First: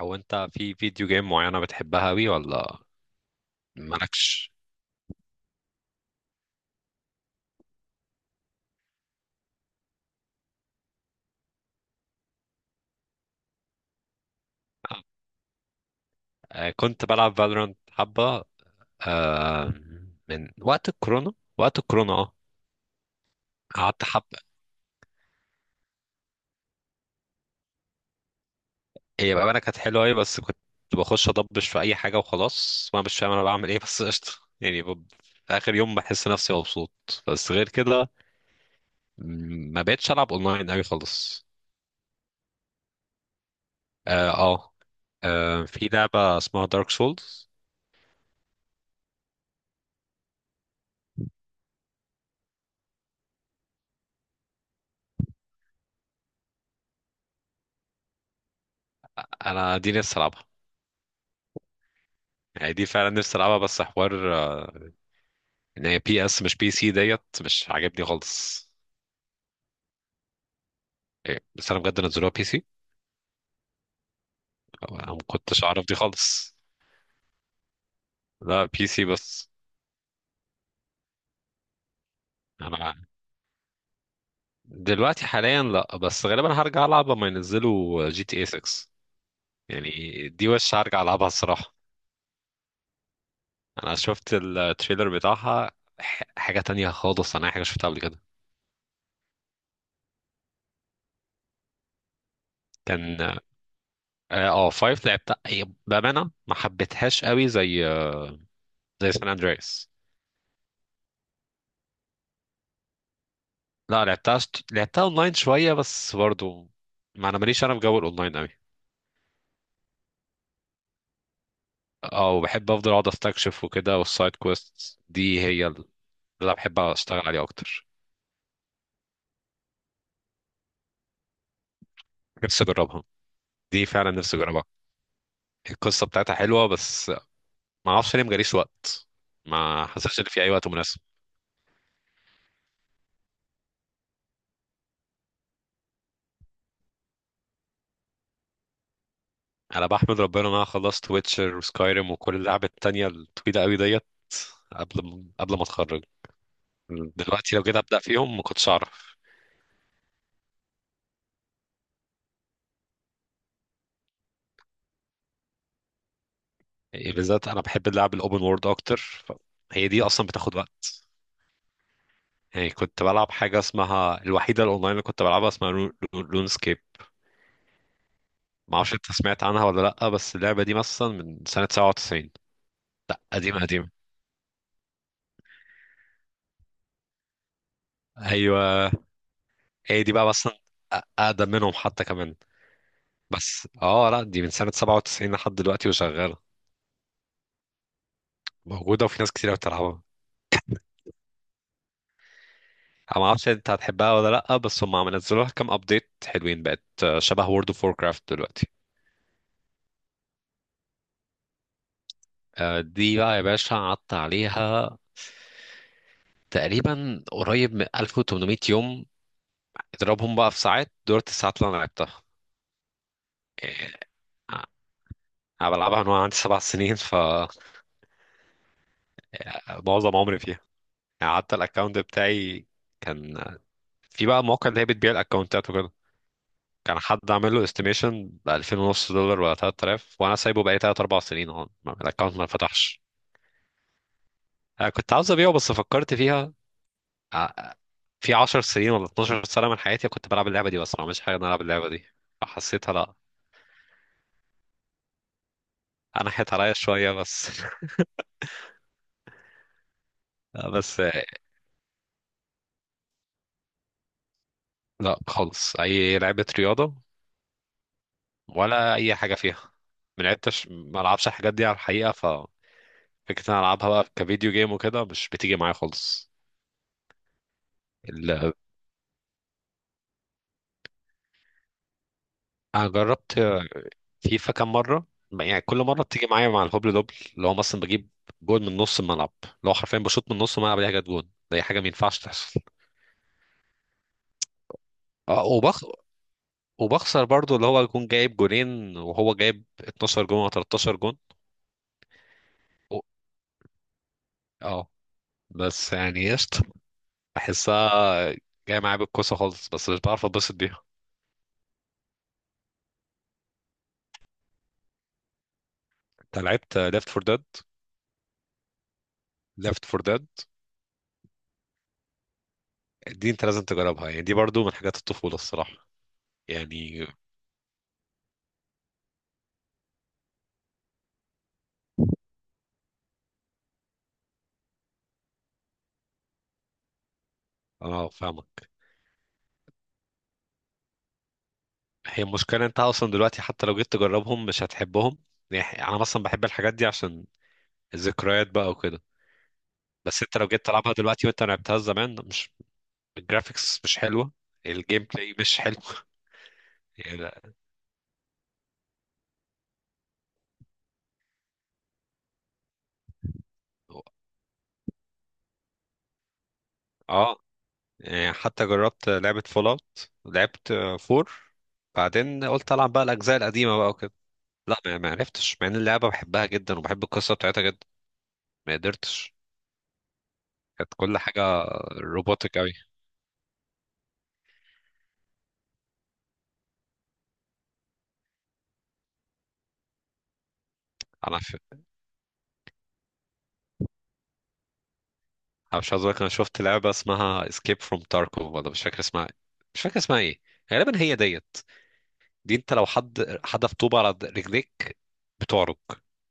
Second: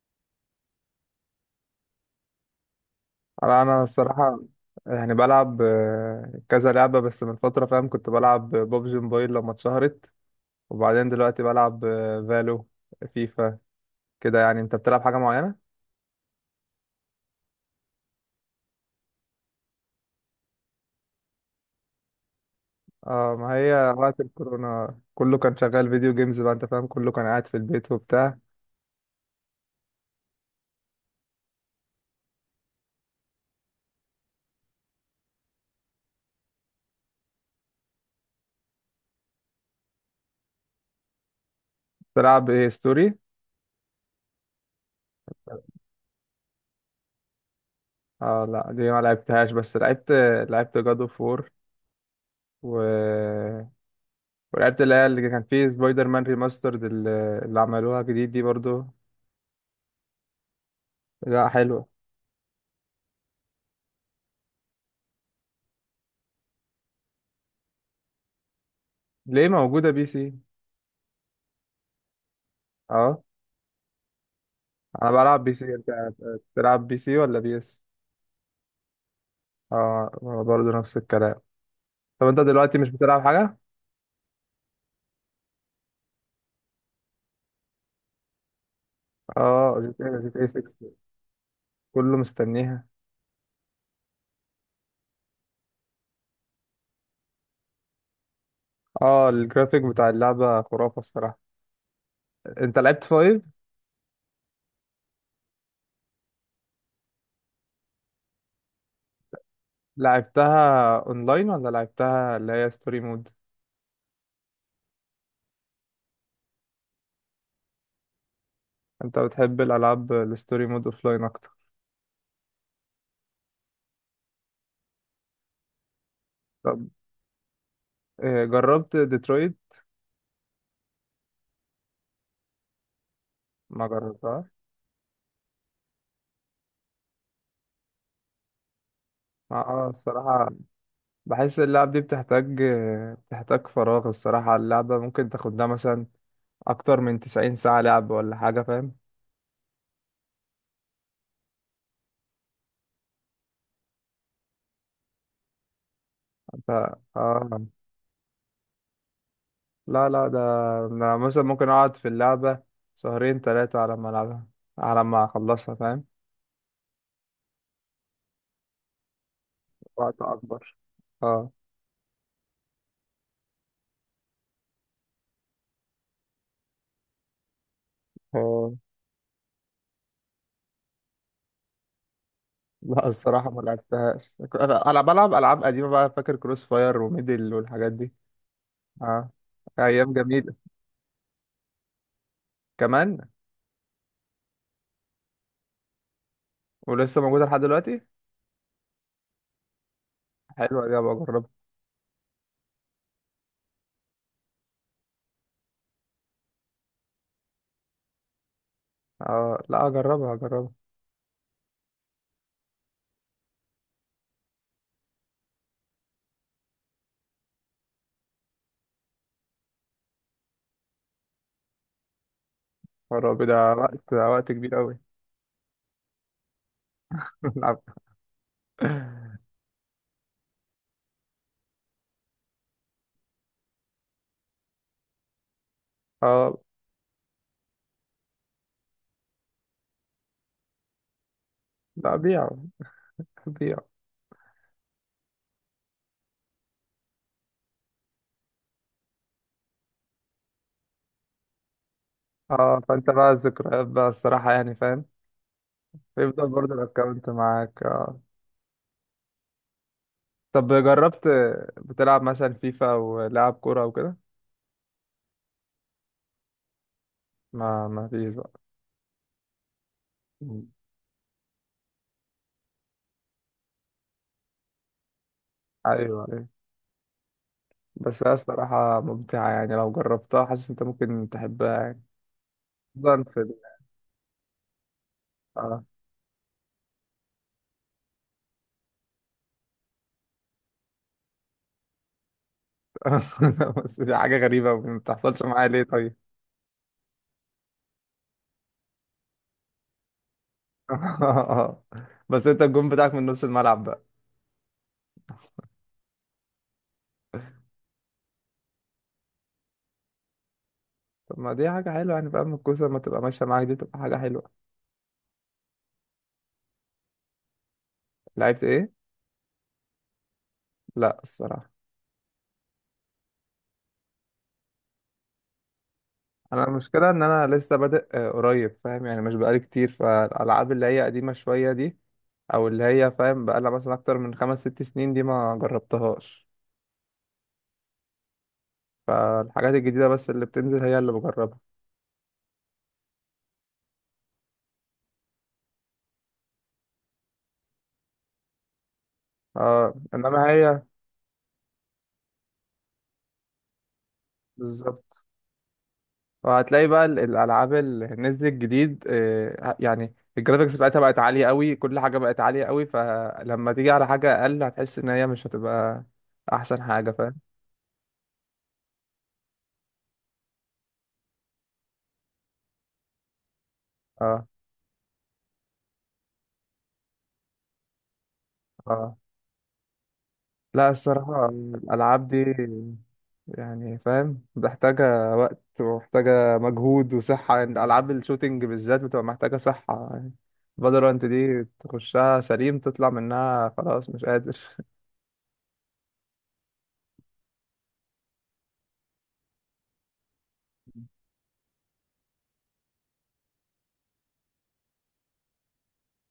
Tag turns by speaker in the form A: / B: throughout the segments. A: او انت في فيديو جيم معينة بتحبها اوي ولا
B: انا الصراحه،
A: مالكش؟
B: يعني بلعب كذا لعبه. بس من فتره فاهم، كنت بلعب ببجي موبايل لما اتشهرت. وبعدين دلوقتي بلعب فالو، فيفا كده. يعني انت بتلعب حاجه معينه؟
A: كنت بلعب فالورانت حبة، آه من وقت الكورونا. وقت الكورونا اه
B: اه، ما هي
A: قعدت
B: وقت
A: حبة.
B: الكورونا كله كان شغال فيديو جيمز بقى. انت فاهم، كله كان قاعد في البيت وبتاع.
A: هي بقى انا كانت حلوة اوي، بس كنت بخش اضبش في اي حاجة وخلاص وانا مش فاهم انا بعمل ايه بس قشطة. يعني ب- في اخر يوم بحس نفسي مبسوط. بس غير كده ما بقتش العب اونلاين اوي خالص.
B: تلعب ايه، ستوري؟
A: اه اه في لعبة اسمها دارك سولز.
B: اه لا، دي ما لعبتهاش. بس لعبت جاد اوف وور و... ولعبت اللي هي اللي كان فيه سبايدر مان ريماسترد، اللي عملوها جديد دي برضو.
A: انا دي نفسي العبها،
B: لا حلوه.
A: يعني دي فعلا نفسي العبها، بس حوار ان هي بي اس مش بي سي ديت، مش عاجبني خالص.
B: ليه، موجودة بي سي؟
A: بس انا بجد نزلوها بي سي؟
B: اه، انا
A: انا ما
B: بلعب بي
A: كنتش
B: سي.
A: اعرف
B: انت
A: دي خالص.
B: بتلعب بي سي ولا بي اس؟
A: لا بي سي بس.
B: اه، انا برضه نفس الكلام. طب انت دلوقتي مش
A: انا
B: بتلعب حاجه؟
A: دلوقتي حاليا لا، بس غالبا هرجع العب لما ينزلوا جي تي اي 6.
B: اه، جي
A: يعني
B: تي اي جي تي
A: دي وش
B: 6.
A: هرجع العبها الصراحه.
B: كله مستنيها.
A: انا شفت التريلر بتاعها، حاجه تانية خالص، انا أي حاجه شفتها قبل كده.
B: اه، الجرافيك بتاع اللعبه خرافه الصراحه. انت
A: كان
B: لعبت فايف؟
A: اه 5 لعبتها، هي بامانه ما حبيتهاش قوي زي زي سان اندريس.
B: لعبتها اونلاين ولا لعبتها اللي هي ستوري مود؟
A: لا لعبتها اونلاين شويه بس برضو. ما انا ماليش انا في جو الاونلاين قوي.
B: انت بتحب الالعاب الستوري مود اوفلاين اكتر؟
A: اه وبحب افضل اقعد استكشف وكده، والسايد كويست دي هي اللي انا
B: طب
A: بحب اشتغل عليها اكتر.
B: جربت ديترويت؟
A: نفسي اجربها، دي
B: ما
A: فعلا نفسي
B: جربتها.
A: اجربها. القصه بتاعتها حلوه، بس ما اعرفش ليه مجاليش وقت، ما
B: اه،
A: حسيتش ان في
B: الصراحة
A: اي وقت مناسب.
B: بحس اللعب دي بتحتاج بتحتاج فراغ الصراحة. اللعبة ممكن تاخد لها مثلا اكتر من 90 ساعة لعب ولا حاجة، فاهم.
A: انا بحمد ربنا ان انا خلصت ويتشر وسكايريم وكل اللعب التانية الطويله قوي ديت قبل ما اتخرج.
B: ف... اه
A: دلوقتي لو جيت ابدا فيهم ما كنتش اعرف.
B: لا لا، ده انا مثلا ممكن اقعد في اللعبة شهرين ثلاثة على ما العبها، على ما اخلصها فاهم.
A: يعني بالذات انا بحب اللعب الاوبن وورد اكتر، هي دي
B: وقت
A: اصلا بتاخد
B: اكبر،
A: وقت.
B: اه.
A: يعني كنت بلعب حاجه اسمها، الوحيده الاونلاين اللي كنت بلعبها اسمها لون سكيب.
B: آه.
A: ما اعرفش انت سمعت عنها ولا لا، بس اللعبه دي مثلا من سنه 97.
B: لا
A: لا
B: الصراحة ما
A: قديمه قديمه،
B: لعبتهاش. انا بلعب العاب قديمة بقى، فاكر كروس فاير وميدل والحاجات دي.
A: ايوه.
B: اه،
A: هي دي
B: ايام
A: بقى مثلا،
B: جميلة.
A: اقدم منهم حتى كمان.
B: كمان.
A: بس اه لا، دي من سنه 97 لحد دلوقتي وشغاله.
B: ولسه موجودة لحد دلوقتي؟
A: موجوده وفي ناس كتير بتلعبها.
B: حلوة دي، ابقى اجربها.
A: انا ما اعرفش انت هتحبها ولا لا، بس هم عم نزلوا لها كام ابديت حلوين، بقت شبه وورد اوف ووركرافت دلوقتي.
B: اه لا، اجربها اجربها.
A: دي بقى يا باشا قعدت عليها تقريبا قريب من 1800 يوم. اضربهم بقى في ساعات دولت الساعات اللي انا لعبتها.
B: يا رب ده
A: يعني
B: وقت. ده وقت كبير قوي.
A: انا بلعبها من وانا عندي 7 سنين، فمعظم
B: العب.
A: عمري فيها. يعني حتى الاكونت بتاعي كان، في بقى مواقع اللي هي بتبيع الاكونتات وكده،
B: اه
A: كان حد عامل له استيميشن ب 2000 ونص دولار ولا 3000، وانا سايبه بقالي 3 4 سنين اهو،
B: لا،
A: الاكونت ما
B: بيع
A: فتحش.
B: بيع.
A: أنا كنت عاوز ابيعه بس فكرت فيها، آه، في 10 سنين ولا 12 سنة من حياتي كنت بلعب اللعبة دي بس ما عملتش حاجة إن أنا ألعب اللعبة دي،
B: اه،
A: فحسيتها
B: فانت
A: لأ.
B: بقى الذكريات بقى الصراحة، يعني فاهم.
A: أنا
B: بيفضل
A: حيت عليا
B: برضه
A: شوية
B: الاكونت
A: بس.
B: معاك، آه.
A: لا،
B: طب
A: بس
B: جربت، بتلعب مثلا فيفا ولعب كورة وكده؟
A: لأ خالص أي لعبة رياضة،
B: ما فيش بقى.
A: ولا أي حاجة فيها. ما
B: مم.
A: لعبتش، ما ألعبش الحاجات دي على الحقيقة، ففكرة إن أنا ألعبها بقى كفيديو جيم وكده مش بتيجي معايا
B: ايوه
A: خالص.
B: ايوه، بس هي
A: ال-
B: الصراحة ممتعة. يعني لو جربتها، حاسس انت ممكن تحبها يعني.
A: أنا
B: خصوصا في
A: جربت فيفا كام مرة، يعني كل
B: اه.
A: مرة بتيجي معايا مع الهبل دبل، اللي هو مثلا بجيب جول من نص الملعب، اللي هو حرفيا بشوط من نص الملعب، دي حاجة، جول دي حاجة ما ينفعش تحصل.
B: بس دي حاجة غريبة، ما بتحصلش
A: اه
B: معايا ليه
A: وبخ...
B: طيب؟
A: وبخسر برضو، اللي هو يكون جايب جونين وهو جايب 12 جون او 13 جون.
B: بس انت الجون
A: و-
B: بتاعك من نص الملعب بقى؟
A: اه بس يعني قشطة، بحسها جاية معايا بالكوسة خالص، بس مش بعرف اتبسط بيها.
B: طب ما دي حاجة حلوة، يعني فاهم. الكوسة لما تبقى ماشية معاك دي تبقى حاجة حلوة.
A: انت لعبت ليفت فور ديد؟
B: لعبت ايه؟
A: ليفت فور ديد،
B: لا الصراحة.
A: دي انت لازم تجربها، يعني دي برضو من حاجات الطفولة الصراحة.
B: انا
A: يعني
B: المشكله ان انا لسه بادئ قريب فاهم. يعني مش بقالي كتير فالالعاب اللي هي قديمه شويه دي. او اللي هي فاهم بقالها مثلا اكتر من خمس ست سنين، دي ما جربتهاش.
A: انا فاهمك.
B: فالحاجات الجديده بس اللي بتنزل هي اللي بجربها.
A: هي المشكلة انت اصلا دلوقتي حتى لو جيت تجربهم مش هتحبهم. يعني انا مثلا بحب الحاجات دي عشان الذكريات بقى وكده،
B: اه،
A: بس انت
B: انما
A: لو جيت
B: هي
A: تلعبها دلوقتي وانت لعبتها زمان مش، الجرافيكس مش حلوه، الجيم
B: بالظبط.
A: بلاي مش حلو.
B: وهتلاقي بقى
A: يعني لا.
B: الالعاب اللي نزلت جديد يعني الجرافيكس بتاعتها بقت عاليه قوي، كل حاجه بقت عاليه قوي. فلما تيجي على حاجه اقل، هتحس ان هي مش هتبقى احسن حاجه، فاهم.
A: اه يعني حتى جربت لعبه فول اوت، لعبت فور، بعدين قلت العب بقى الاجزاء القديمه بقى وكده.
B: اه
A: لا ما عرفتش، مع ان اللعبه بحبها جدا وبحب القصه بتاعتها جدا، ما
B: اه،
A: قدرتش.
B: لا
A: كانت كل حاجه
B: الصراحة الألعاب دي،
A: روبوتك قوي.
B: يعني فاهم، محتاجة وقت ومحتاجة مجهود وصحة. يعني ألعاب الشوتينج بالذات بتبقى محتاجة صحة يعني. فالورانت
A: انا ف...
B: دي تخشها سليم، تطلع منها خلاص مش قادر.
A: أنا مش عايز اقول، انا شفت لعبه اسمها اسكيب فروم تاركو ولا مش فاكر اسمها، مش فاكر اسمها ايه، غالبا هي ديت. دي انت لو حد حدف طوبة على رجليك بتعرج.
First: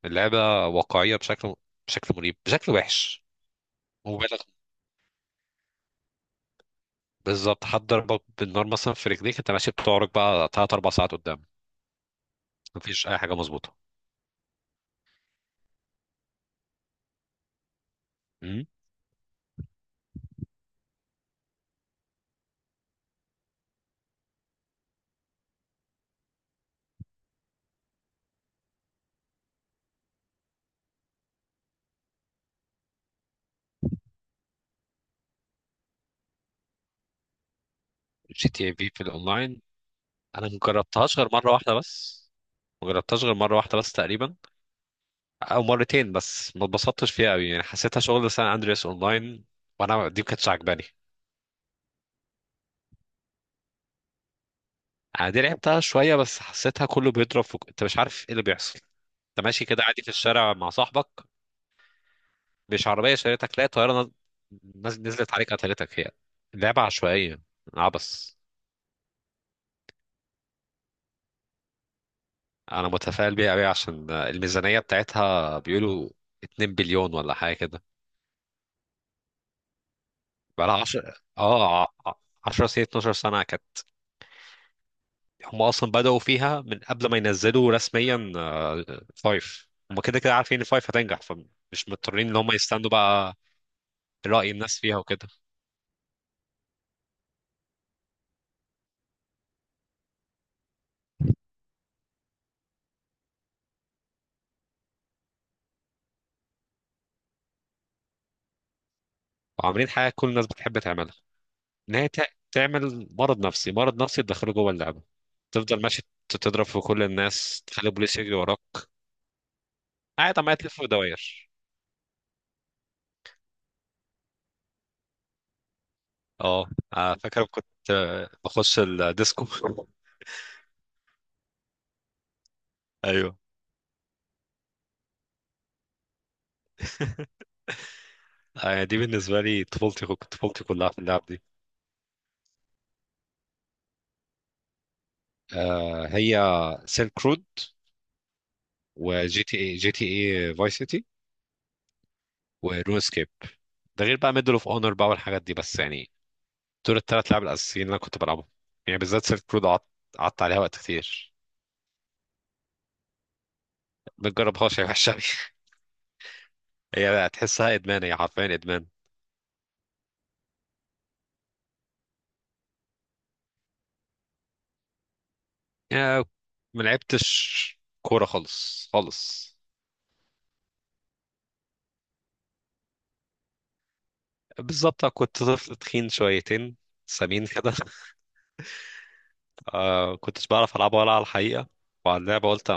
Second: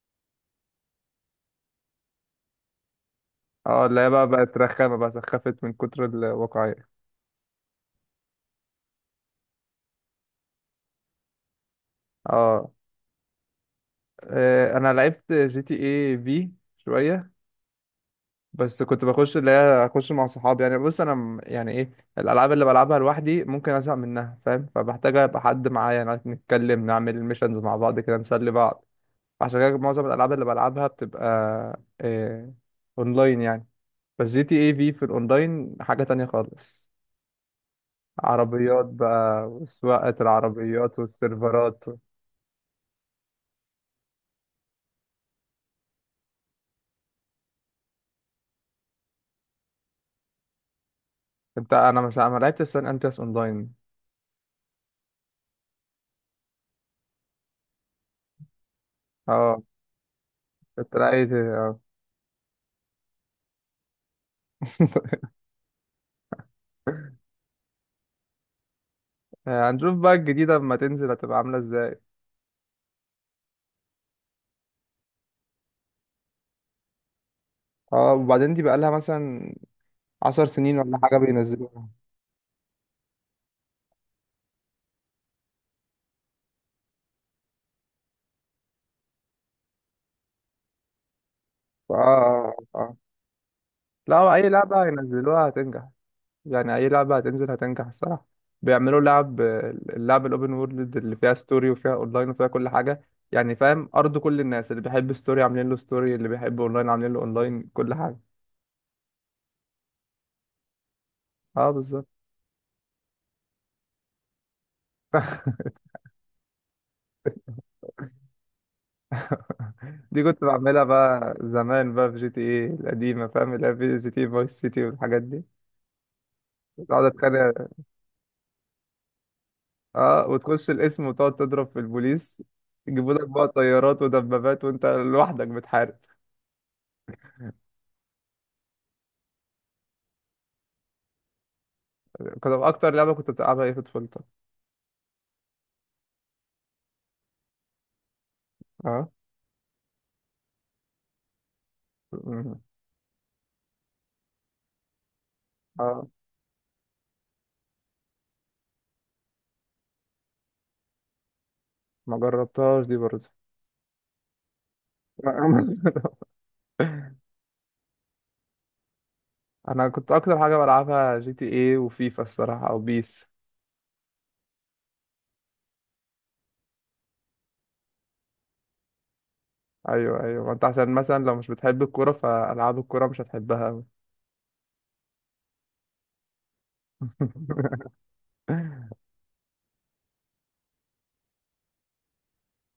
A: اللعبة واقعية بشكل، بشكل مريب، بشكل وحش
B: اه، اللي هي بقى
A: مبالغ.
B: بقت رخامة بقى، سخفت من كتر الواقعية.
A: بالظبط، حد ضربك بالنار مثلا في رجليك انت ماشي بتعرج بقى تلات أربع ساعات قدام.
B: اه.
A: مفيش أي حاجة مظبوطة.
B: انا لعبت جي تي اي في شوية.
A: امم
B: بس كنت بخش اللي هي اخش مع صحابي. يعني بص، انا يعني ايه، الالعاب اللي بلعبها لوحدي ممكن ازهق منها فاهم. فبحتاج ابقى حد معايا، يعني نتكلم، نعمل ميشنز مع بعض كده، نسلي بعض. عشان كده معظم الالعاب اللي بلعبها بتبقى إيه، اونلاين يعني. بس جي تي اي في في الاونلاين حاجة تانية خالص.
A: جي تي اي
B: عربيات
A: في في
B: بقى،
A: الأونلاين،
B: وسواقة
A: أنا
B: العربيات
A: مجربتهاش غير مرة واحدة
B: والسيرفرات.
A: بس، مجربتهاش غير مرة واحدة بس تقريبا، أو مرتين بس، ما اتبسطتش فيها أوي، يعني حسيتها شغل سان أندرياس أونلاين، وأنا دي ما كانتش عجباني.
B: انت، انا مش، ما لعبتش سان اندرياس اونلاين.
A: أنا دي لعبتها شوية بس حسيتها كله بيضرب في... أنت مش عارف إيه اللي بيحصل. انت
B: اه
A: ماشي كده عادي في الشارع مع
B: كنت
A: صاحبك،
B: لقيت.
A: مش عربيه شريتك تلاقي طياره نزلت عليك قتلتك. هي لعبه عشوائيه، عبس.
B: هنشوف بقى الجديدة لما تنزل هتبقى عاملة ازاي.
A: انا متفائل بيها قوي عشان الميزانيه بتاعتها بيقولوا 2 بليون ولا حاجه كده.
B: اه، وبعدين دي بقالها مثلا 10 سنين
A: بقالها
B: ولا
A: 10
B: حاجة
A: اه
B: بينزلوها.
A: ع- 10 سنين 12 سنه كانت. هم اصلا بداوا فيها من قبل ما ينزلوا رسميا، فايف. هم كده كده عارفين ان فايف هتنجح، فمش
B: اه
A: مضطرين ان هم
B: اه اه،
A: يستنوا بقى
B: لا أي
A: راي الناس
B: لعبة
A: فيها وكده.
B: ينزلوها هتنجح. يعني أي لعبة هتنزل هتنجح الصراحة. بيعملوا لعب، اللعب الأوبن وورلد اللي فيها ستوري وفيها أونلاين وفيها كل حاجة. يعني فاهم، أرض كل الناس. اللي بيحب ستوري، عاملين له ستوري. اللي بيحب أونلاين، عاملين له أونلاين. كل حاجة.
A: وعاملين حاجه كل الناس بتحب تعملها،
B: اه
A: ان
B: بالظبط.
A: هي تعمل مرض نفسي، مرض نفسي تدخله جوه اللعبه، تفضل ماشي، تضرب في كل الناس، تخلي البوليس يجري وراك،
B: دي
A: قاعد
B: كنت
A: عمال تلف
B: بعملها
A: في
B: بقى
A: دواير.
B: زمان بقى في جي تي ايه القديمة، فاهم، اللي هي في جي تي اي فايس سيتي والحاجات دي.
A: اه،
B: كنت أقعد
A: فاكر كنت
B: أتخانق.
A: بخش الديسكو
B: اه، وتخش القسم وتقعد تضرب في البوليس، يجيبوا لك
A: ايوه.
B: بقى طيارات ودبابات وانت لوحدك بتحارب.
A: يعني دي بالنسبه لي طفولتي، طفولتي كلها في اللعب دي.
B: كنت اكتر لعبه كنت بتلعبها ايه في طفولتك؟
A: هي سيلك رود،
B: اه.
A: وجي تي اي جي تي اي فاي سيتي،
B: مم.
A: ونو اسكيب. ده غير بقى ميدل اوف اونر بقى والحاجات دي، بس
B: اه،
A: يعني دول الثلاث لعب الاساسيين اللي انا كنت بلعبهم. يعني بالذات سيلك رود قعدت عليها وقت كتير.
B: ما جربتهاش دي برضه.
A: ما تجربهاش يا وحشه أوي.
B: لا،
A: هي هتحسها ادمان، هي حرفيا ادمان.
B: انا كنت اكتر حاجه بلعبها جي تي ايه وفيفا الصراحه، او بيس.
A: يا ما لعبتش كوره خالص خالص.
B: ايوه ايوه، ما انت عشان مثلا لو مش بتحب الكوره، فالعاب الكوره مش هتحبها أوي.
A: بالظبط كنت طفل تخين شويتين، سمين كده. آه كنتش بعرف العبها ولا على الحقيقه، وعلى اللعبه قلت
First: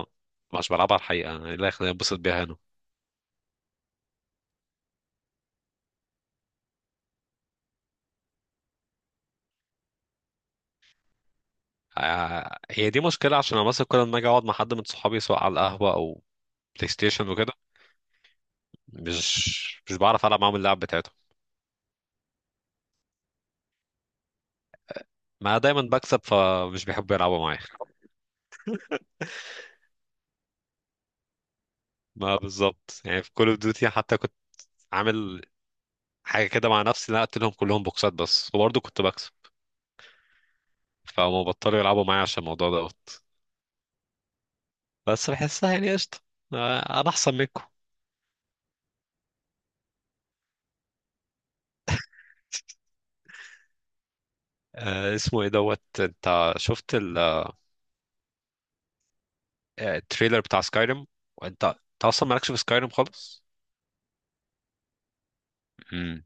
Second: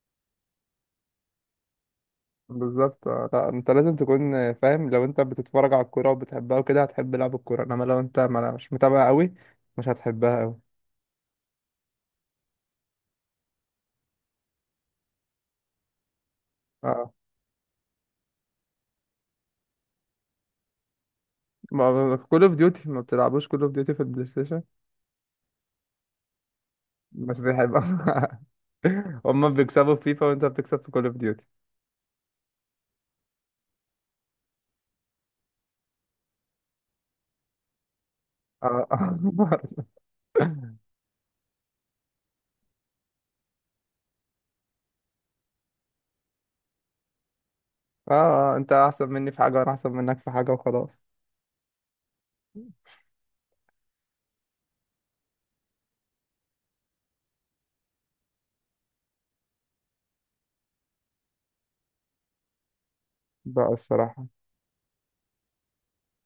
A: مش بلعبها على الحقيقه، إيه اللي يخليني انبسط بيها هنا.
B: بالظبط. لا، انت لازم تكون فاهم. لو انت بتتفرج على الكوره وبتحبها وكده، هتحب لعب الكوره. انما لو انت ما مش متابع قوي، مش هتحبها قوي.
A: آه، هي دي مشكله، عشان انا مثلا كل ما اجي اقعد مع حد من صحابي سواء على القهوه او بلاي
B: اه،
A: ستيشن وكده، مش بعرف العب معاهم اللعب بتاعتهم.
B: ما كول اوف ديوتي، ما بتلعبوش كول اوف ديوتي في البلاي ستيشن؟
A: ما دايما بكسب فمش بيحبوا يلعبوا
B: مش
A: معايا.
B: بيحب. هما بيكسبوا في فيفا، وانت بتكسب في كول اوف ديوتي.
A: ما بالظبط، يعني في كول اوف ديوتي حتى كنت عامل حاجه كده مع نفسي، إن انا قلت لهم كلهم بوكسات بس، وبرضه
B: اه.
A: كنت بكسب،
B: اه.
A: فهم بطلوا يلعبوا معايا عشان الموضوع دوت. بس بحسها يعني قشطه، انا احسن منكم.
B: انت احسن مني في حاجه، وانا احسن منك في حاجه، وخلاص.
A: اسمه ايه دوت، انت شفت التريلر بتاع سكايريم؟ وانت اصلا مالكش في سكايريم خالص.
B: بقى الصراحه.
A: امم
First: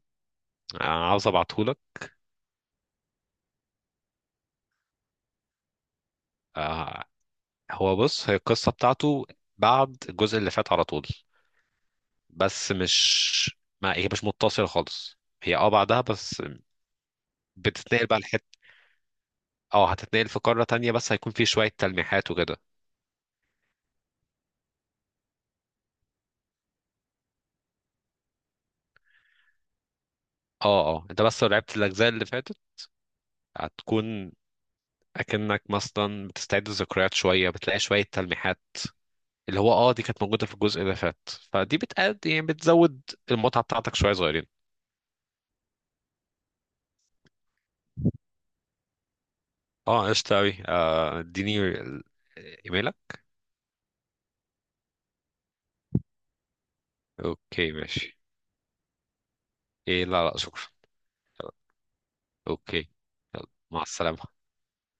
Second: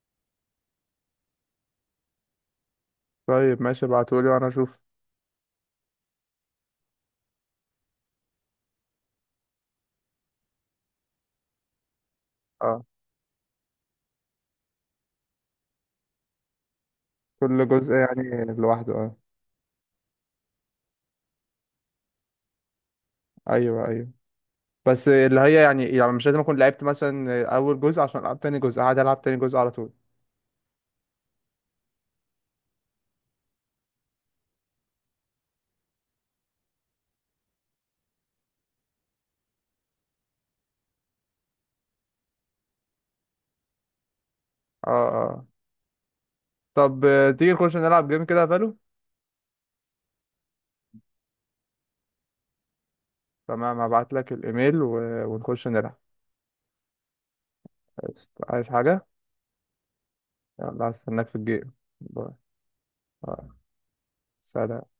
A: انا عاوز ابعتهولك.
B: طيب ماشي، ابعتولي وانا اشوف.
A: آه، هو بص، هي القصه بتاعته بعد الجزء اللي فات على طول، بس
B: اه،
A: مش، ما هي مش متصله خالص، هي اه بعدها بس.
B: كل جزء
A: بتتنقل بقى،
B: يعني لوحده، اه.
A: اه هتتنقل في قارة تانية، بس هيكون في شوية تلميحات وكده.
B: ايوه ايوه، بس اللي هي يعني مش لازم اكون لعبت مثلا اول جزء عشان العب تاني جزء. قاعد العب تاني جزء على طول.
A: اه اه، انت بس لو لعبت الأجزاء اللي فاتت هتكون أكنك مثلا بتستعيد الذكريات شوية، بتلاقي شوية تلميحات اللي هو اه دي كانت موجودة في الجزء اللي فات، فدي بتقد يعني بتزود المتعة بتاعتك شوية صغيرين.
B: اه اه. طب تيجي نخش نلعب جيم كده يا فالو؟
A: اه قشطة أوي، اديني ايميلك.
B: تمام، هبعت لك الايميل ونخش نلعب.
A: اوكي ماشي.
B: عايز حاجة؟
A: ايه لا لا شكرا.
B: يلا، هستناك في الجيم. باي.
A: اوكي. يلا،
B: آه،
A: مع السلامة.
B: سلام.